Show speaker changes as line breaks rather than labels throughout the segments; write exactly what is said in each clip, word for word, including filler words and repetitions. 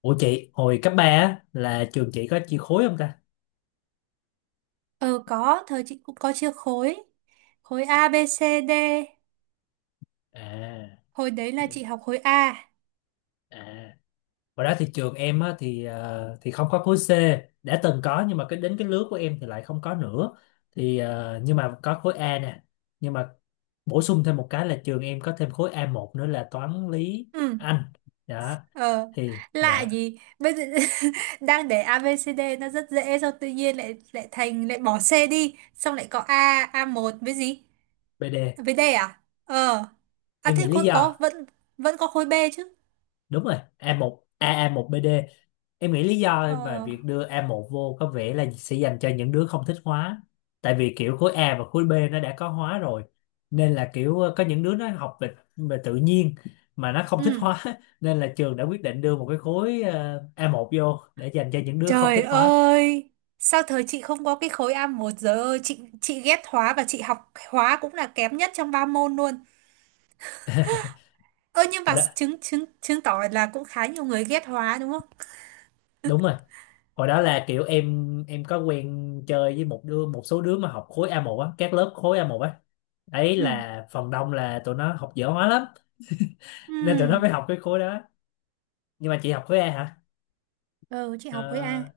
Ủa chị, hồi cấp ba á, là trường chị có chia khối không ta?
Ờ có, thời chị cũng có chia khối. Khối A, B, C, D.
À,
Hồi đấy là chị học khối A.
à. Hồi đó thì trường em á, thì ờ, thì không có khối C, đã từng có nhưng mà cái đến cái lứa của em thì lại không có nữa. Thì ờ, nhưng mà có khối A nè. Nhưng mà bổ sung thêm một cái là trường em có thêm khối a một nữa là toán lý
Ừ,
Anh. Đó,
ờ,
thì
lạ
dạ
gì? Bây giờ đang để A, B, C, D nó rất dễ xong tự nhiên lại lại thành lại bỏ C đi, xong lại có A, a một với gì?
bê đê.
Với D à? Ờ. À
Em
thế
nghĩ lý
khối có
do
vẫn vẫn có khối B chứ.
đúng rồi a 1 một a a một bê đê, em nghĩ lý do mà
Ờ.
việc đưa a một vô có vẻ là sẽ dành cho những đứa không thích hóa, tại vì kiểu khối A và khối B nó đã có hóa rồi, nên là kiểu ờ, có những đứa nó học về, về tự nhiên mà nó không thích
Ừ.
hóa nên là trường đã quyết định đưa một cái khối ờ, a một vô để dành cho những đứa không
Trời
thích hóa.
ơi, sao thời chị không có cái khối a một giờ ơi, chị chị ghét hóa và chị học hóa cũng là kém nhất trong ba môn luôn. Ơ nhưng
Hồi
mà
đó
chứng chứng chứng tỏ là cũng khá nhiều người ghét hóa đúng không?
đúng rồi, hồi đó là kiểu em em có quen chơi với một đứa một số đứa mà học khối a một á, các lớp khối a một á, ấy
Ừ.
là phần đông là tụi nó học dở hóa lắm, nên tụi
Ừ.
nó mới học cái khối đó. Nhưng mà chị học khối A hả?
Ừ, chị học khối A.
Ờ,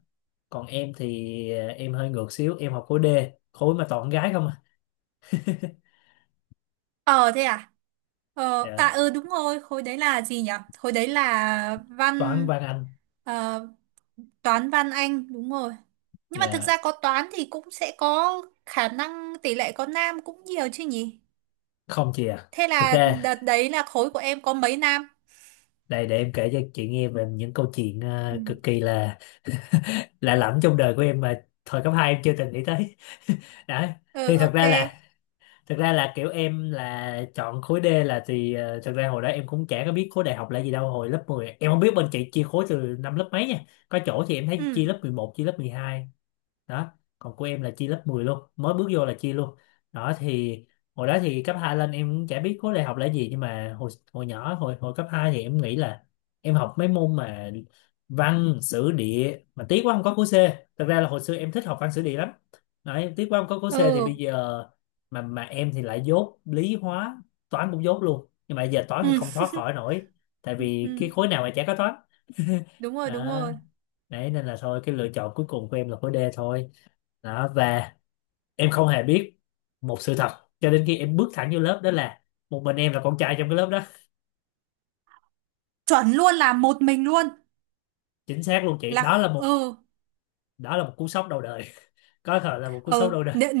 còn em thì ờ, em hơi ngược xíu, em học khối D, khối mà toàn gái không à.
Ờ thế à? Ờ à
Dạ.
ừ đúng rồi, khối đấy là gì nhỉ? Khối đấy là văn,
Toán văn anh.
ờ, toán văn Anh đúng rồi. Nhưng mà thực ra
Dạ,
có toán thì cũng sẽ có khả năng tỷ lệ có nam cũng nhiều chứ nhỉ?
không chị à,
Thế
thực
là
ra
đợt đấy là khối của em có mấy nam?
đây để em kể cho chị nghe về những câu chuyện
Ừ.
ờ, cực kỳ là lạ lẫm trong đời của em mà thời cấp hai em chưa từng nghĩ tới đấy.
Ừ,
Thì thật
ok.
ra là thật ra là kiểu em là chọn khối D là thì ờ, thật ra hồi đó em cũng chả có biết khối đại học là gì đâu, hồi lớp mười em không biết bên chị chia khối từ năm lớp mấy nha, có chỗ thì em thấy
Ừ.
chia lớp mười một, chia lớp mười hai đó, còn của em là chia lớp mười luôn, mới bước vô là chia luôn đó. Thì hồi đó thì cấp hai lên em cũng chả biết khối đại học là gì, nhưng mà hồi hồi nhỏ hồi hồi cấp hai thì em nghĩ là em học mấy môn mà văn sử địa, mà tiếc quá không có khối C, thật ra là hồi xưa em thích học văn sử địa lắm đấy, tiếc quá không có khối C. Thì bây
Ừ.
giờ mà mà em thì lại dốt lý hóa, toán cũng dốt luôn, nhưng mà giờ toán thì
Ừ.
không thoát khỏi nổi tại
Ừ.
vì
Ừ.
cái khối nào mà chả có toán
Đúng rồi, đúng
đó.
rồi.
Đấy nên là thôi, cái lựa chọn cuối cùng của em là khối D thôi đó. Và em không hề biết một sự thật cho đến khi em bước thẳng vô lớp đó là một mình em là con trai trong cái lớp đó.
Chuẩn luôn là một mình luôn.
Chính xác luôn chị,
Là
đó là
kh-
một,
ừ.
đó là một cú sốc đầu đời, có thể là một cú sốc
Ừ,
đầu đời.
nếu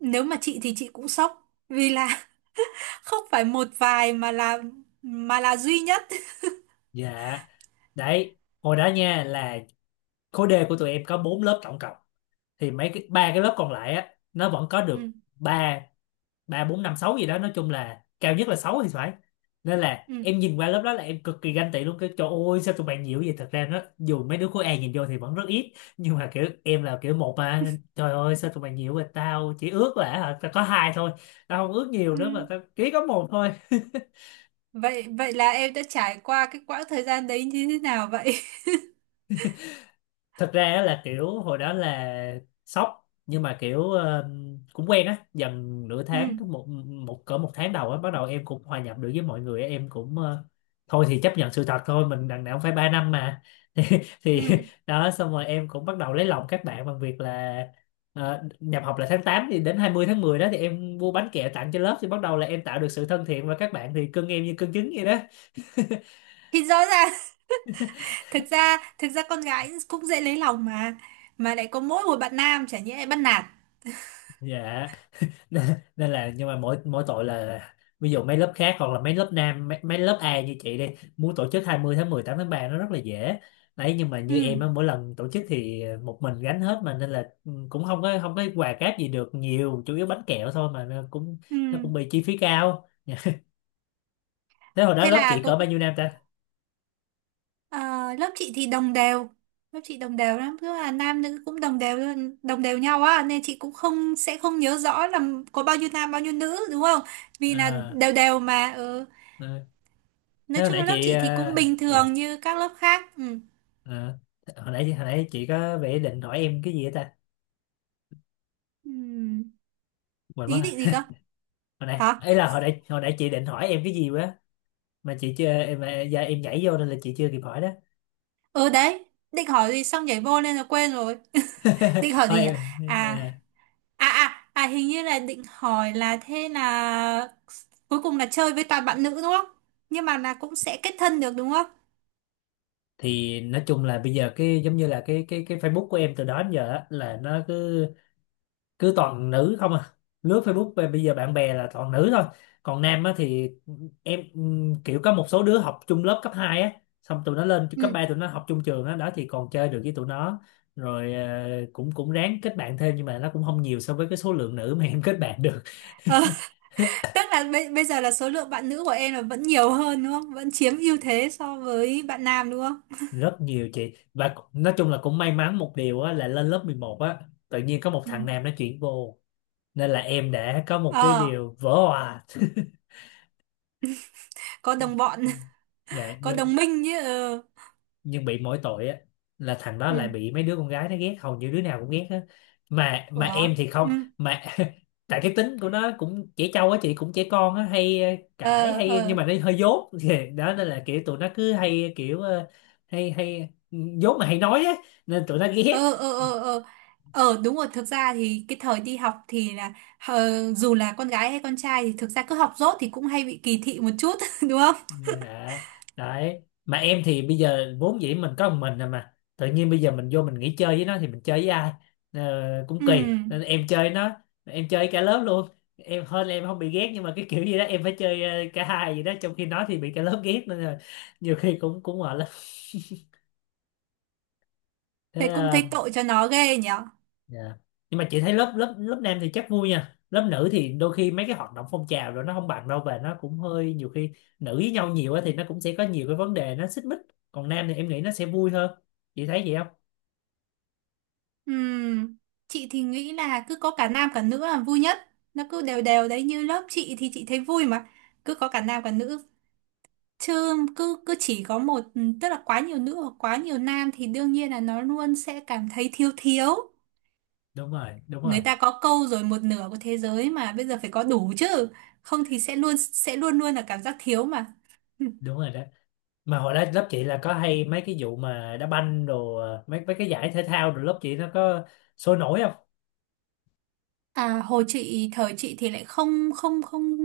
nếu mà chị thì chị cũng sốc vì là không phải một vài mà là mà là duy nhất.
Dạ, đấy, hồi đó nha, là khối D của tụi em có bốn lớp tổng cộng, thì mấy cái ba cái lớp còn lại á nó vẫn có được
Ừ,
ba, ba bốn năm sáu gì đó, nói chung là cao nhất là sáu thì phải, nên là
ừ.
em nhìn qua lớp đó là em cực kỳ ganh tị luôn, cái trời ơi sao tụi bạn nhiều vậy. Thật ra nó dù mấy đứa khối A nhìn vô thì vẫn rất ít, nhưng mà kiểu em là kiểu một mà, nên trời ơi sao tụi bạn nhiều vậy, tao chỉ ước là hả, tao có hai thôi, tao không ước nhiều
ừ.
nữa mà tao chỉ có một thôi.
vậy vậy là em đã trải qua cái quãng thời gian đấy như thế nào vậy?
Thật ra á là kiểu hồi đó là sốc nhưng mà kiểu ờ, cũng quen á dần nửa
Ừ,
tháng, một một cỡ một tháng đầu á bắt đầu em cũng hòa nhập được với mọi người á, em cũng ờ, thôi thì chấp nhận sự thật thôi, mình đằng nào cũng phải ba năm mà thì, thì
ừ.
đó, xong rồi em cũng bắt đầu lấy lòng các bạn bằng việc là ờ, nhập học là tháng tám thì đến hai mươi tháng mười đó thì em mua bánh kẹo tặng cho lớp, thì bắt đầu là em tạo được sự thân thiện và các bạn thì cưng em như cưng trứng vậy đó.
Thì rõ ràng thực ra thực ra con gái cũng dễ lấy lòng mà mà lại có mỗi một bạn nam chả nhẽ lại bắt nạt.
Dạ, nên nên là nhưng mà mỗi mỗi tội là ví dụ mấy lớp khác hoặc là mấy lớp nam mấy, mấy lớp A như chị đi, muốn tổ chức hai mươi tháng mười, tám tháng ba nó rất là dễ đấy, nhưng mà như
Ừ,
em á mỗi lần tổ chức thì một mình gánh hết mà, nên là ừ, cũng không có, không có quà cáp gì được nhiều, chủ yếu bánh kẹo thôi, mà nó cũng
ừ.
nó cũng bị chi phí cao. Thế hồi đó
Thế
lớp
là
chị
cô.
cỡ bao nhiêu nam ta?
Ờ, lớp chị thì đồng đều, lớp chị đồng đều lắm tức là nam nữ cũng đồng đều luôn, đồng đều nhau á nên chị cũng không, sẽ không nhớ rõ là có bao nhiêu nam bao nhiêu nữ đúng không, vì là
À,
đều đều mà, ừ.
ừ. Thế
Nói
hồi
chung
nãy
là lớp
chị
chị thì cũng
à,
bình
dạ,
thường như các lớp khác, ừ.
ờ, hồi nãy hồi nãy chị có vẻ định hỏi em cái gì á ta,
Ừ.
quên mất
Ý định gì
rồi.
cơ?
Hồi nãy
Hả?
ấy, là hồi nãy hồi nãy chị định hỏi em cái gì quá mà chị chưa em mà- dạ, em nhảy vô nên là chị chưa kịp hỏi đó.
Ừ đấy, định hỏi gì xong nhảy vô nên là quên rồi. Định hỏi
Thôi
gì nhỉ?
em,
À.
à,
À à à, hình như là định hỏi là thế là cuối cùng là chơi với toàn bạn nữ đúng không, nhưng mà là cũng sẽ kết thân được đúng không?
thì nói chung là bây giờ cái giống như là cái cái cái Facebook của em từ đó đến giờ á, là nó cứ cứ toàn nữ không à, lướt Facebook về bây giờ bạn bè là toàn nữ thôi, còn nam á thì em ừm, kiểu có một số đứa học chung lớp cấp hai á, xong tụi nó lên cấp
Ừ.
ba tụi nó học chung trường á đó thì còn chơi được với tụi nó, rồi ờ, cũng cũng ráng kết bạn thêm, nhưng mà nó cũng không nhiều so với cái số lượng nữ mà em kết bạn được.
Ờ, tức là bây, bây giờ là số lượng bạn nữ của em là vẫn nhiều hơn đúng không? Vẫn chiếm ưu thế so với bạn nam đúng không?
Rất nhiều chị, và nói chung là cũng may mắn một điều á, là lên lớp mười một á tự nhiên có một
Ừ.
thằng nam nó chuyển vô, nên là em đã có một cái
Ờ,
điều vỡ òa.
có đồng bọn.
Dạ
Có
nhưng
đồng minh chứ. Ờ,
nhưng bị mỗi tội á là thằng đó lại
ừ.
bị mấy đứa con gái nó ghét, hầu như đứa nào cũng ghét á, mà mà em
Ủa?
thì không,
Ừ.
mà tại cái tính của nó cũng trẻ trâu á chị, cũng trẻ con á, hay ờ, cãi
Ờ,
hay, nhưng
ờ,
mà nó hơi dốt. Thì đó, nên là kiểu tụi nó cứ hay kiểu ờ, hay hay ừ, dốt mà hay nói á nên tụi nó ghét.
ờ, ờ, ờ, ờ. Ờ, đúng rồi, thực ra thì cái thời đi học thì là, ờ, dù là con gái hay con trai thì thực ra cứ học dốt thì cũng hay bị kỳ thị một chút đúng không?
Dạ, đấy. Mà em thì bây giờ vốn dĩ mình có một mình rồi mà, tự nhiên bây giờ mình vô mình nghỉ chơi với nó thì mình chơi với ai? Ờ, cũng
Ừ.
kỳ. Nên em chơi nó, em chơi cả lớp luôn. Em hơn là em không bị ghét, nhưng mà cái kiểu gì đó em phải chơi ờ, cả hai gì đó, trong khi nó thì bị cả lớp ghét, nên là nhiều khi cũng cũng mệt lắm. Thế
Thế cũng
ờ,
thấy tội cho nó ghê nhở.
dạ. Nhưng mà chị thấy lớp lớp lớp nam thì chắc vui nha, lớp nữ thì đôi khi mấy cái hoạt động phong trào rồi nó không bằng đâu, và nó cũng hơi nhiều khi nữ với nhau nhiều á thì nó cũng sẽ có nhiều cái vấn đề nó xích mích. Còn nam thì em nghĩ nó sẽ vui hơn. Chị thấy vậy không?
Ừm, Chị thì nghĩ là cứ có cả nam cả nữ là vui nhất. Nó cứ đều đều đấy như lớp chị thì chị thấy vui mà. Cứ có cả nam cả nữ. Chứ cứ cứ chỉ có một, tức là quá nhiều nữ hoặc quá nhiều nam thì đương nhiên là nó luôn sẽ cảm thấy thiếu thiếu.
Đúng rồi, đúng
Người
rồi,
ta có câu rồi, một nửa của thế giới mà bây giờ phải có đủ chứ. Không thì sẽ luôn sẽ luôn luôn là cảm giác thiếu mà.
đúng rồi đó. Mà hồi đó lớp chị là có hay mấy cái vụ mà đá banh đồ, mấy mấy cái giải thể thao rồi lớp chị nó có sôi nổi không?
À, hồi chị thời chị thì lại không không không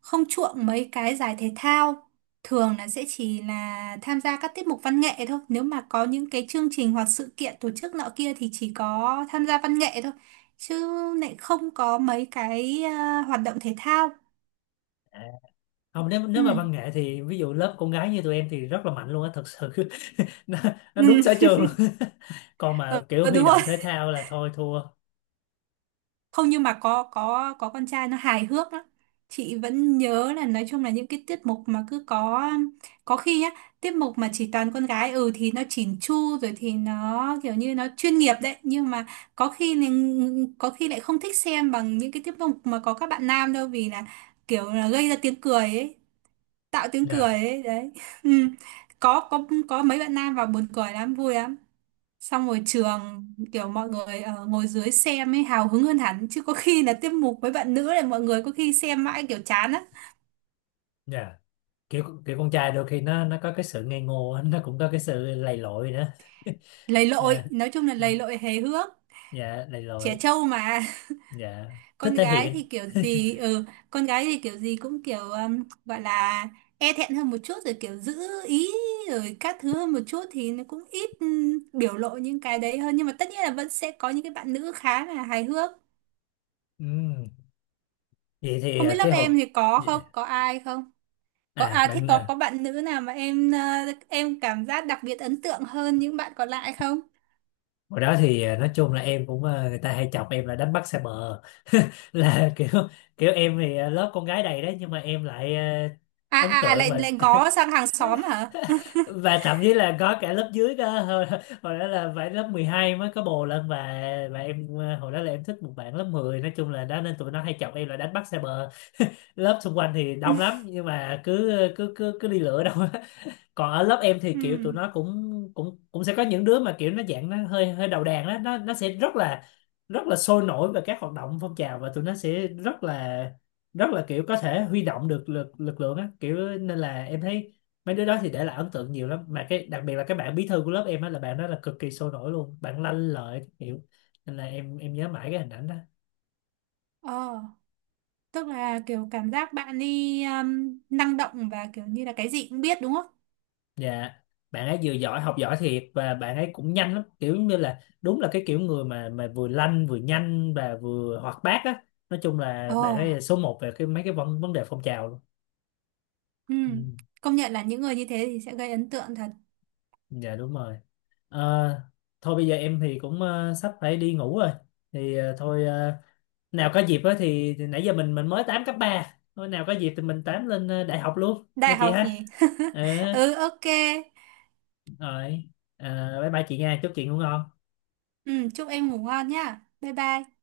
không chuộng mấy cái giải thể thao, thường là sẽ chỉ là tham gia các tiết mục văn nghệ thôi, nếu mà có những cái chương trình hoặc sự kiện tổ chức nọ kia thì chỉ có tham gia văn nghệ thôi, chứ lại không có mấy cái, à, hoạt động thể thao,
Không, nếu nếu mà
ừ.
văn nghệ thì ví dụ lớp con gái như tụi em thì rất là mạnh luôn á thật sự. nó, nó đúng
Ừ.
sở trường luôn. Còn
Ờ,
mà kiểu huy
đúng rồi,
động thể thao là thôi thua.
không nhưng mà có có có con trai nó hài hước lắm, chị vẫn nhớ là nói chung là những cái tiết mục mà cứ có có khi á, tiết mục mà chỉ toàn con gái, ừ, thì nó chỉn chu rồi thì nó kiểu như nó chuyên nghiệp đấy, nhưng mà có khi là- có khi lại không thích xem bằng những cái tiết mục mà có các bạn nam đâu, vì là kiểu là gây ra tiếng cười ấy, tạo tiếng cười
Dạ,
ấy đấy. Ừ. có có có mấy bạn nam vào buồn cười lắm vui lắm, xong rồi trường, kiểu mọi người ờ, ngồi dưới xem ấy hào hứng hơn hẳn, chứ có khi là tiết mục với bạn nữ là mọi người có khi xem mãi kiểu chán á.
dạ, kiểu kiểu con trai đôi khi nó nó có cái sự ngây ngô á, nó cũng có cái sự lầy lội nữa.
Lầy lội,
Dạ,
nói chung là
dạ,
lầy lội hề hước,
dạ, lầy
trẻ
lội.
trâu mà.
Dạ, thích
Con
thể
gái thì
hiện.
kiểu gì, ừ, con gái thì kiểu gì cũng kiểu, um, gọi là e thẹn hơn một chút rồi kiểu giữ ý rồi các thứ hơn một chút thì nó cũng ít, um, biểu lộ những cái đấy hơn, nhưng mà tất nhiên là vẫn sẽ có những cái bạn nữ khá là hài hước.
Ừm. Vậy thì
Không biết
à,
lớp
cái
em
hộp,
thì có không,
dạ,
có ai không? Có
à
à, thế
bạn
có
à,
có bạn nữ nào mà em ờ, em cảm giác đặc biệt ấn tượng hơn những bạn còn lại không?
hồi đó thì à, nói chung là em cũng à, người ta hay chọc em là đánh bắt xa bờ, là kiểu, kiểu em thì à, lớp con gái đầy đấy nhưng mà em lại à,
À
ấn
à à,
tượng
lại
và
lại ngó sang hàng xóm hả?
và thậm chí là có cả lớp dưới cơ, hồi, hồi đó là phải lớp mười hai mới có bồ lên, và và em à, hồi đó là em thích một bạn lớp mười nói chung là đó, nên tụi nó hay chọc em là đánh bắt xa bờ, lớp xung quanh thì đông lắm nhưng mà cứ cứ cứ cứ đi lựa đâu. Còn ở lớp em thì
Ừ.
kiểu tụi nó cũng cũng cũng sẽ có những đứa mà kiểu nó dạng nó hơi hơi đầu đàn đó, nó nó sẽ rất là rất là sôi nổi về các hoạt động phong trào, và tụi nó sẽ rất là rất là kiểu có thể huy động được lực lực lượng á kiểu, nên là em thấy mấy đứa đó thì để lại ấn tượng nhiều lắm, mà cái đặc biệt là cái bạn bí thư của lớp em á, là bạn đó là cực kỳ sôi nổi luôn, bạn lanh lợi kiểu, nên là em em nhớ mãi cái hình ảnh đó.
Ờ, tức là kiểu cảm giác bạn đi, um, năng động và kiểu như là cái gì cũng biết đúng không?
Dạ, bạn ấy vừa giỏi, học giỏi thiệt, và bạn ấy cũng nhanh lắm, kiểu như là đúng là cái kiểu người mà mà vừa lanh vừa nhanh và vừa hoạt bát á. Nói chung là
Ồ.
bạn ấy là số một về cái mấy cái vấn vấn đề phong trào luôn.
Ừ.
Ừ,
Công nhận là những người như thế thì sẽ gây ấn tượng thật.
dạ đúng rồi. Ờ, thôi bây giờ em thì cũng ờ, sắp phải đi ngủ rồi. Thì ờ, thôi ờ, nào có dịp á thì, thì nãy giờ mình mình mới tám cấp ba, thôi nào có dịp thì mình tám lên ờ, đại học luôn nha
Đại
chị
học
ha.
nhỉ?
Ừ,
Ừ, ok.
rồi. Ờ, bye bye chị nha, chúc chị ngủ ngon.
Ừ, chúc em ngủ ngon nhá. Bye bye.